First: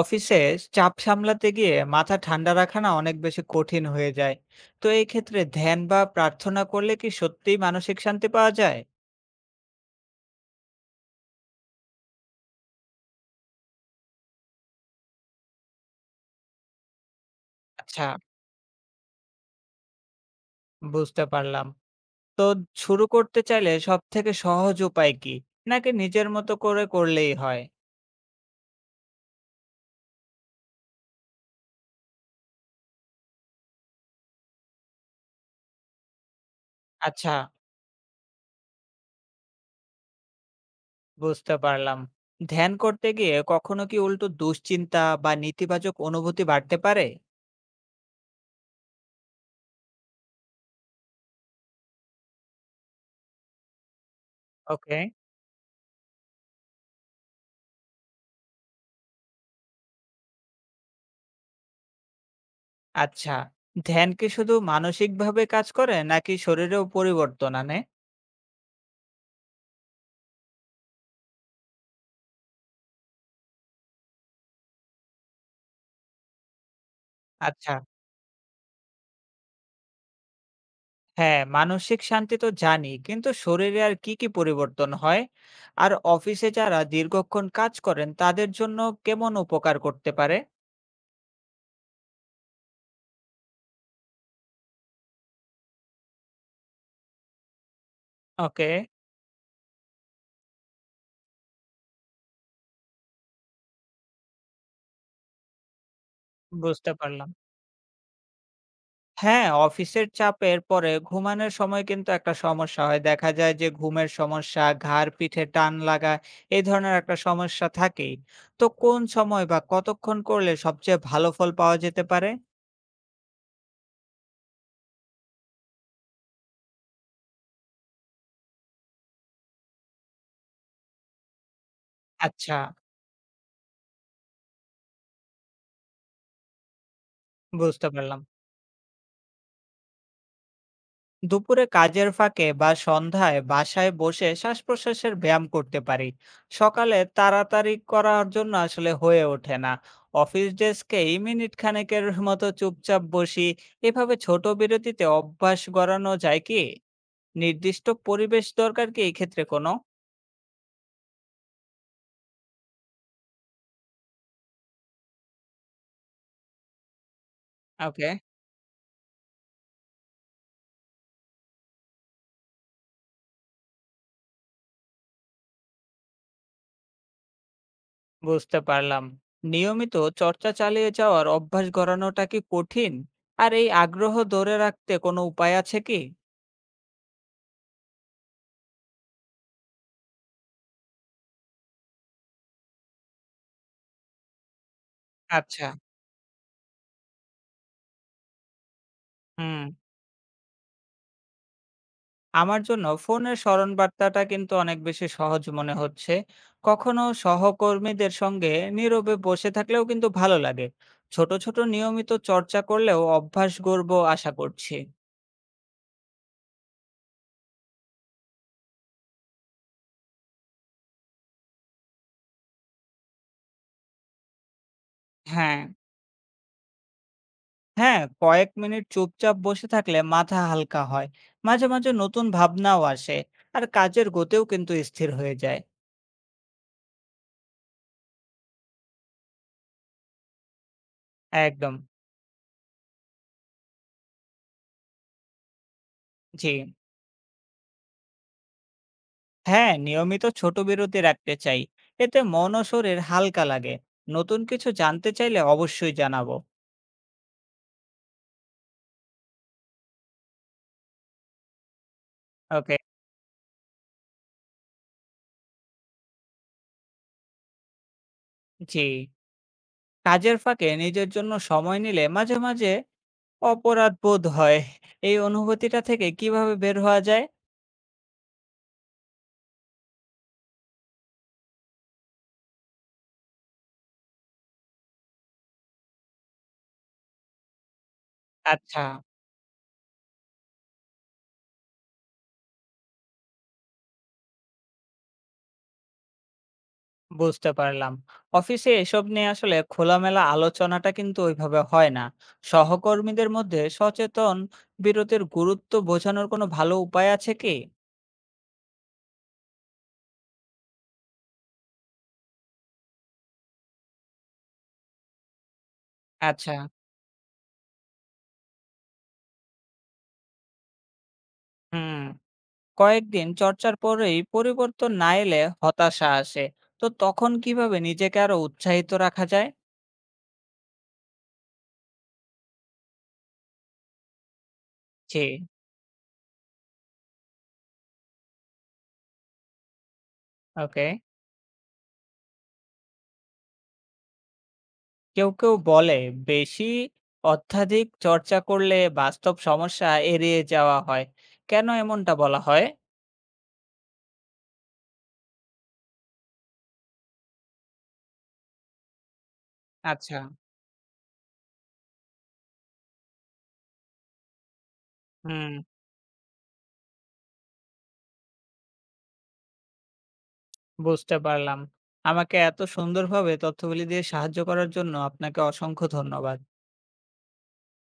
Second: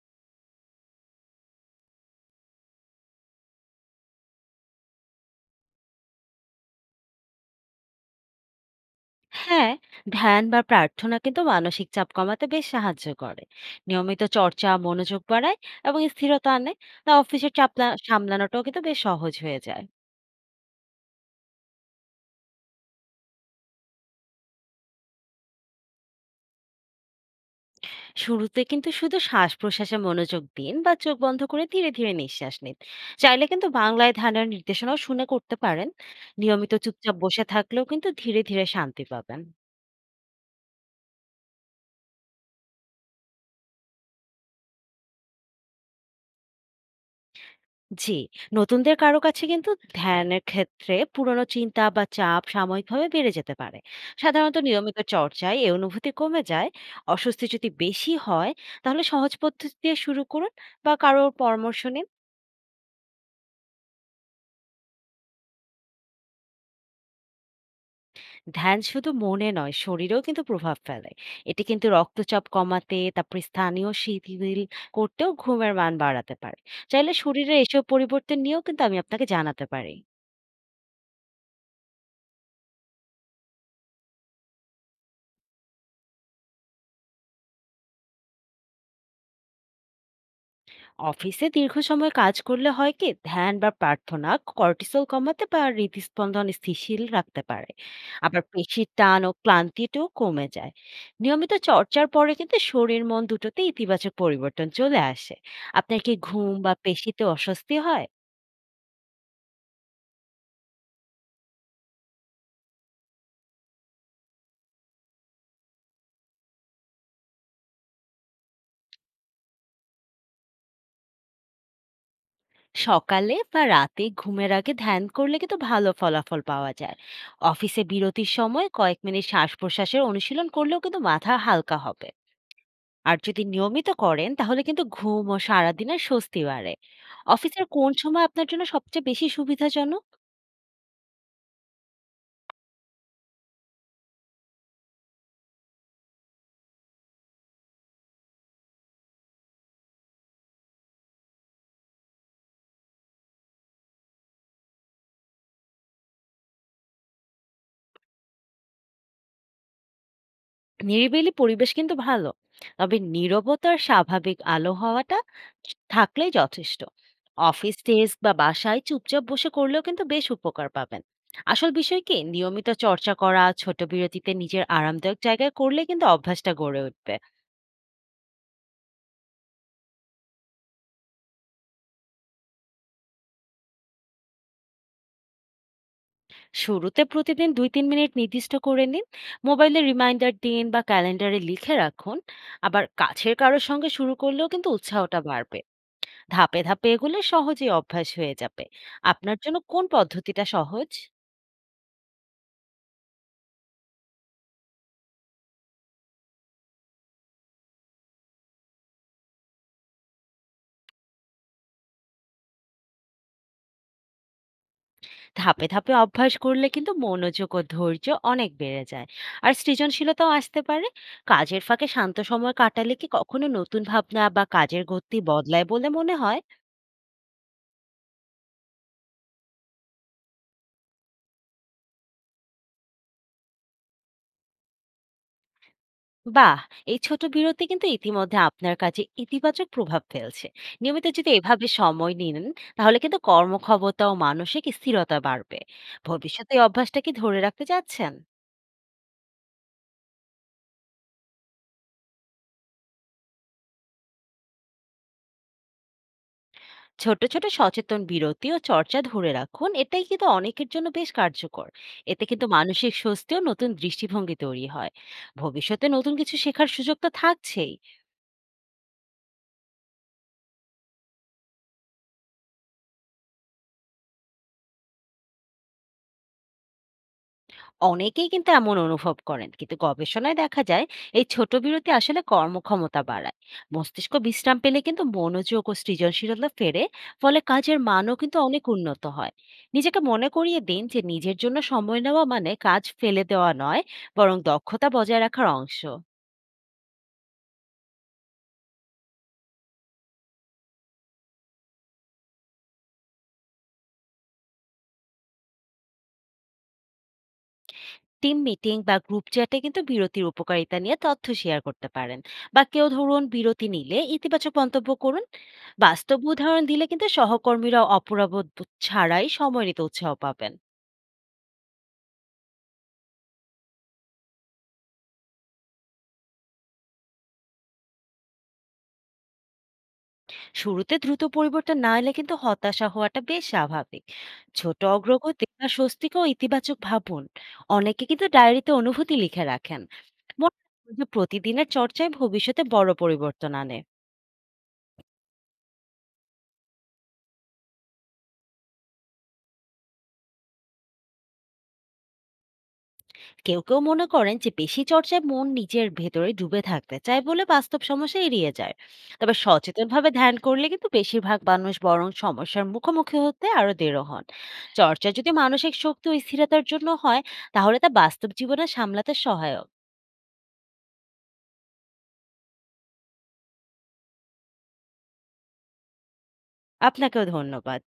অফিসে চাপ সামলাতে গিয়ে মাথা ঠান্ডা রাখা না অনেক বেশি কঠিন হয়ে যায়। তো এই ক্ষেত্রে ধ্যান বা প্রার্থনা করলে কি সত্যিই মানসিক শান্তি পাওয়া যায়? হ্যাঁ। ধ্যান বা প্রার্থনা কিন্তু মানসিক চাপ কমাতে বেশ সাহায্য করে। নিয়মিত চর্চা মনোযোগ বাড়ায় এবং স্থিরতা আনে। তা অফিসের চাপ আচ্ছা, সামলানোটাও কিন্তু বেশ সহজ হয়ে যায়। বুঝতে পারলাম। তো শুরু করতে চাইলে সব থেকে সহজ উপায় কি, নাকি নিজের মতো করে করলেই হয়? শুরুতে কিন্তু শুধু শ্বাস প্রশ্বাসে মনোযোগ দিন বা চোখ বন্ধ করে ধীরে ধীরে নিঃশ্বাস নিন। চাইলে কিন্তু বাংলায় ধ্যানের নির্দেশনাও শুনে করতে পারেন। নিয়মিত চুপচাপ আচ্ছা, বসে থাকলেও কিন্তু ধীরে ধীরে শান্তি পাবেন। বুঝতে পারলাম। ধ্যান করতে গিয়ে কখনো কি উল্টো দুশ্চিন্তা বা নেতিবাচক অনুভূতি বাড়তে পারে? জি, নতুনদের কারো কাছে কিন্তু ধ্যানের ক্ষেত্রে পুরনো চিন্তা বা চাপ সাময়িকভাবে বেড়ে যেতে পারে। সাধারণত ওকে। নিয়মিত চর্চায় এই অনুভূতি কমে যায়। অস্বস্তি যদি বেশি হয়, তাহলে সহজ পদ্ধতি দিয়ে শুরু করুন বা কারোর পরামর্শ নিন। আচ্ছা, ধ্যান কি শুধু মানসিকভাবে কাজ করে নাকি শরীরেও পরিবর্তন আনে? ধ্যান শুধু মনে নয়, শরীরেও কিন্তু প্রভাব ফেলে। এটি কিন্তু রক্তচাপ কমাতে, তারপরে স্থানীয় শিথিল করতেও, ঘুমের মান বাড়াতে পারে। চাইলে শরীরে আচ্ছা। এসব পরিবর্তন নিয়েও কিন্তু আমি আপনাকে জানাতে পারি। হ্যাঁ, মানসিক শান্তি তো জানি, কিন্তু শরীরে আর কি কি পরিবর্তন হয়? আর অফিসে যারা দীর্ঘক্ষণ কাজ করেন তাদের জন্য কেমন উপকার করতে পারে? অফিসে দীর্ঘ সময় কাজ করলে হয় কি, ধ্যান বা প্রার্থনা কর্টিসল কমাতে বা হৃদস্পন্দন স্থিতিশীল রাখতে পারে। আবার ওকে, পেশির টান ও ক্লান্তিটাও কমে যায়। নিয়মিত চর্চার পরে কিন্তু শরীর মন দুটোতে ইতিবাচক পরিবর্তন চলে আসে। আপনার কি ঘুম বা বুঝতে পেশিতে পারলাম। অস্বস্তি হয়? হ্যাঁ, অফিসের চাপের পরে ঘুমানোর সময় কিন্তু একটা সমস্যা হয়, দেখা যায় যে ঘুমের সমস্যা, ঘাড় পিঠে টান লাগা, এই ধরনের একটা সমস্যা থাকেই। তো কোন সময় বা কতক্ষণ করলে সবচেয়ে ভালো ফল পাওয়া যেতে পারে? সকালে বা রাতে ঘুমের আগে ধ্যান করলে কিন্তু ভালো ফলাফল পাওয়া যায়। অফিসে বিরতির সময় কয়েক মিনিট শ্বাস প্রশ্বাসের অনুশীলন করলেও কিন্তু মাথা হালকা হবে। আচ্ছা, আর যদি নিয়মিত করেন, তাহলে কিন্তু ঘুম ও সারাদিনের স্বস্তি বাড়ে। অফিসের বুঝতে কোন পারলাম। সময় আপনার জন্য সবচেয়ে বেশি সুবিধাজনক? দুপুরে কাজের ফাঁকে বা সন্ধ্যায় বাসায় বসে শ্বাস প্রশ্বাসের ব্যায়াম করতে পারি। সকালে তাড়াতাড়ি করার জন্য আসলে হয়ে ওঠে না। অফিস ডেস্কে এই মিনিট খানেকের মতো চুপচাপ বসি। এভাবে ছোট বিরতিতে অভ্যাস গড়ানো যায় কি? নির্দিষ্ট পরিবেশ দরকার কি এই ক্ষেত্রে কোনো? নিরিবিলি পরিবেশ কিন্তু ভালো। তবে নীরবতার স্বাভাবিক আলো হওয়াটা চ থাকলেই যথেষ্ট। অফিস ওকে, ডেস্ক বা বাসায় চুপচাপ বসে করলেও কিন্তু বেশ উপকার পাবেন। আসল বিষয় কি নিয়মিত চর্চা করা, ছোট বিরতিতে নিজের আরামদায়ক জায়গায় করলে কিন্তু অভ্যাসটা গড়ে উঠবে। বুঝতে পারলাম। নিয়মিত চর্চা চালিয়ে যাওয়ার অভ্যাস গড়ানোটা কি কঠিন? আর এই আগ্রহ ধরে রাখতে কোনো উপায় আছে কি? শুরুতে প্রতিদিন 2-3 মিনিট নির্দিষ্ট করে নিন। মোবাইলে রিমাইন্ডার দিন বা ক্যালেন্ডারে লিখে রাখুন। আবার কাছের কারোর সঙ্গে শুরু করলেও কিন্তু উৎসাহটা বাড়বে। আচ্ছা। ধাপে ধাপে এগুলো সহজেই অভ্যাস হয়ে যাবে। আপনার জন্য হুম, কোন পদ্ধতিটা সহজ? আমার জন্য ফোনের স্মরণবার্তাটা কিন্তু অনেক বেশি সহজ মনে হচ্ছে। কখনো সহকর্মীদের সঙ্গে নীরবে বসে থাকলেও কিন্তু ভালো লাগে। ছোট ছোট নিয়মিত চর্চা করলেও অভ্যাস গড়বো আশা করছি। ধাপে ধাপে অভ্যাস করলে কিন্তু মনোযোগ ও ধৈর্য অনেক বেড়ে যায়, আর সৃজনশীলতাও আসতে পারে। কাজের ফাঁকে শান্ত সময় কাটালে কি কখনো নতুন ভাবনা বা কাজের গতি হ্যাঁ, বদলায় বলে মনে হয়? হ্যাঁ, কয়েক মিনিট চুপচাপ বসে থাকলে মাথা হালকা হয়। মাঝে মাঝে নতুন ভাবনাও আসে। আর কাজের গতিও কিন্তু স্থির হয়ে যায়। বাহ! এই ছোট বিরতি কিন্তু ইতিমধ্যে আপনার কাজে ইতিবাচক প্রভাব ফেলছে। নিয়মিত যদি এভাবে একদম। সময় নিন, তাহলে কিন্তু কর্মক্ষমতা ও মানসিক স্থিরতা বাড়বে। জি, ভবিষ্যতে এই অভ্যাসটা কি ধরে রাখতে চাচ্ছেন? হ্যাঁ, নিয়মিত ছোট বিরতি রাখতে চাই। এতে মন ও শরীর হালকা লাগে। নতুন কিছু জানতে চাইলে অবশ্যই জানাবো। ছোট, ছোট সচেতন বিরতি ও চর্চা ধরে রাখুন। এটাই কিন্তু অনেকের জন্য বেশ কার্যকর। এতে কিন্তু ওকে। মানসিক স্বস্তি ও নতুন দৃষ্টিভঙ্গি তৈরি হয়। ভবিষ্যতে নতুন কিছু শেখার সুযোগ তো থাকছেই। জি, কাজের ফাঁকে নিজের জন্য সময় নিলে মাঝে মাঝে অপরাধ বোধ হয়। এই অনুভূতিটা থেকে কিভাবে বের হওয়া যায়? অনেকেই কিন্তু এমন অনুভব করেন, কিন্তু গবেষণায় দেখা যায় এই ছোট বিরতি আসলে কর্মক্ষমতা বাড়ায়। মস্তিষ্ক বিশ্রাম পেলে কিন্তু মনোযোগ ও সৃজনশীলতা ফেরে, ফলে কাজের মানও কিন্তু অনেক আচ্ছা, উন্নত হয়। নিজেকে মনে করিয়ে দিন যে নিজের জন্য সময় নেওয়া মানে কাজ ফেলে দেওয়া নয়, বরং দক্ষতা বজায় রাখার অংশ। বুঝতে পারলাম। অফিসে এসব নিয়ে আসলে খোলামেলা আলোচনাটা কিন্তু ওইভাবে হয় না। সহকর্মীদের মধ্যে সচেতন বিরতির গুরুত্ব বোঝানোর কোনো ভালো উপায় আছে কি? টিম মিটিং বা গ্রুপ চ্যাটে কিন্তু বিরতির উপকারিতা নিয়ে তথ্য শেয়ার করতে পারেন বা কেউ ধরুন বিরতি নিলে ইতিবাচক মন্তব্য করুন। বাস্তব আচ্ছা। উদাহরণ দিলে কিন্তু সহকর্মীরা বোধ ছাড়াই সময় নিতে উৎসাহ পাবেন। হুম, কয়েকদিন চর্চার পরেই পরিবর্তন না এলে হতাশা আসে। তো তখন কিভাবে নিজেকে আরো উৎসাহিত রাখা যায়? শুরুতে দ্রুত পরিবর্তন না এলে কিন্তু হতাশা হওয়াটা বেশ স্বাভাবিক। ছোট জি। অগ্রগতি বা স্বস্তিকেও ইতিবাচক ভাবুন। অনেকে কিন্তু ডায়েরিতে অনুভূতি লিখে রাখেন। মনে ওকে, রাখবেন যে প্রতিদিনের চর্চায় ভবিষ্যতে বড় পরিবর্তন আনে। কেউ কেউ বলে বেশি অত্যাধিক চর্চা করলে বাস্তব সমস্যা এড়িয়ে যাওয়া হয়। কেন এমনটা বলা হয়? কেউ কেউ মনে করেন যে বেশি চর্চায় মন নিজের ভেতরে ডুবে থাকতে চায় বলে বাস্তব সমস্যা এড়িয়ে যায়। তবে সচেতনভাবে আচ্ছা। ধ্যান করলে কিন্তু বেশিরভাগ মানুষ বরং সমস্যার মুখোমুখি হতে আরো দৃঢ় হন। চর্চা যদি হুম, মানসিক শক্তি ও স্থিরতার জন্য হয়, তাহলে তা বাস্তব জীবনে সামলাতে সহায়ক। বুঝতে পারলাম। আমাকে এত সুন্দরভাবে তথ্যগুলি দিয়ে সাহায্য করার জন্য আপনাকে অসংখ্য ধন্যবাদ। আপনাকেও ধন্যবাদ।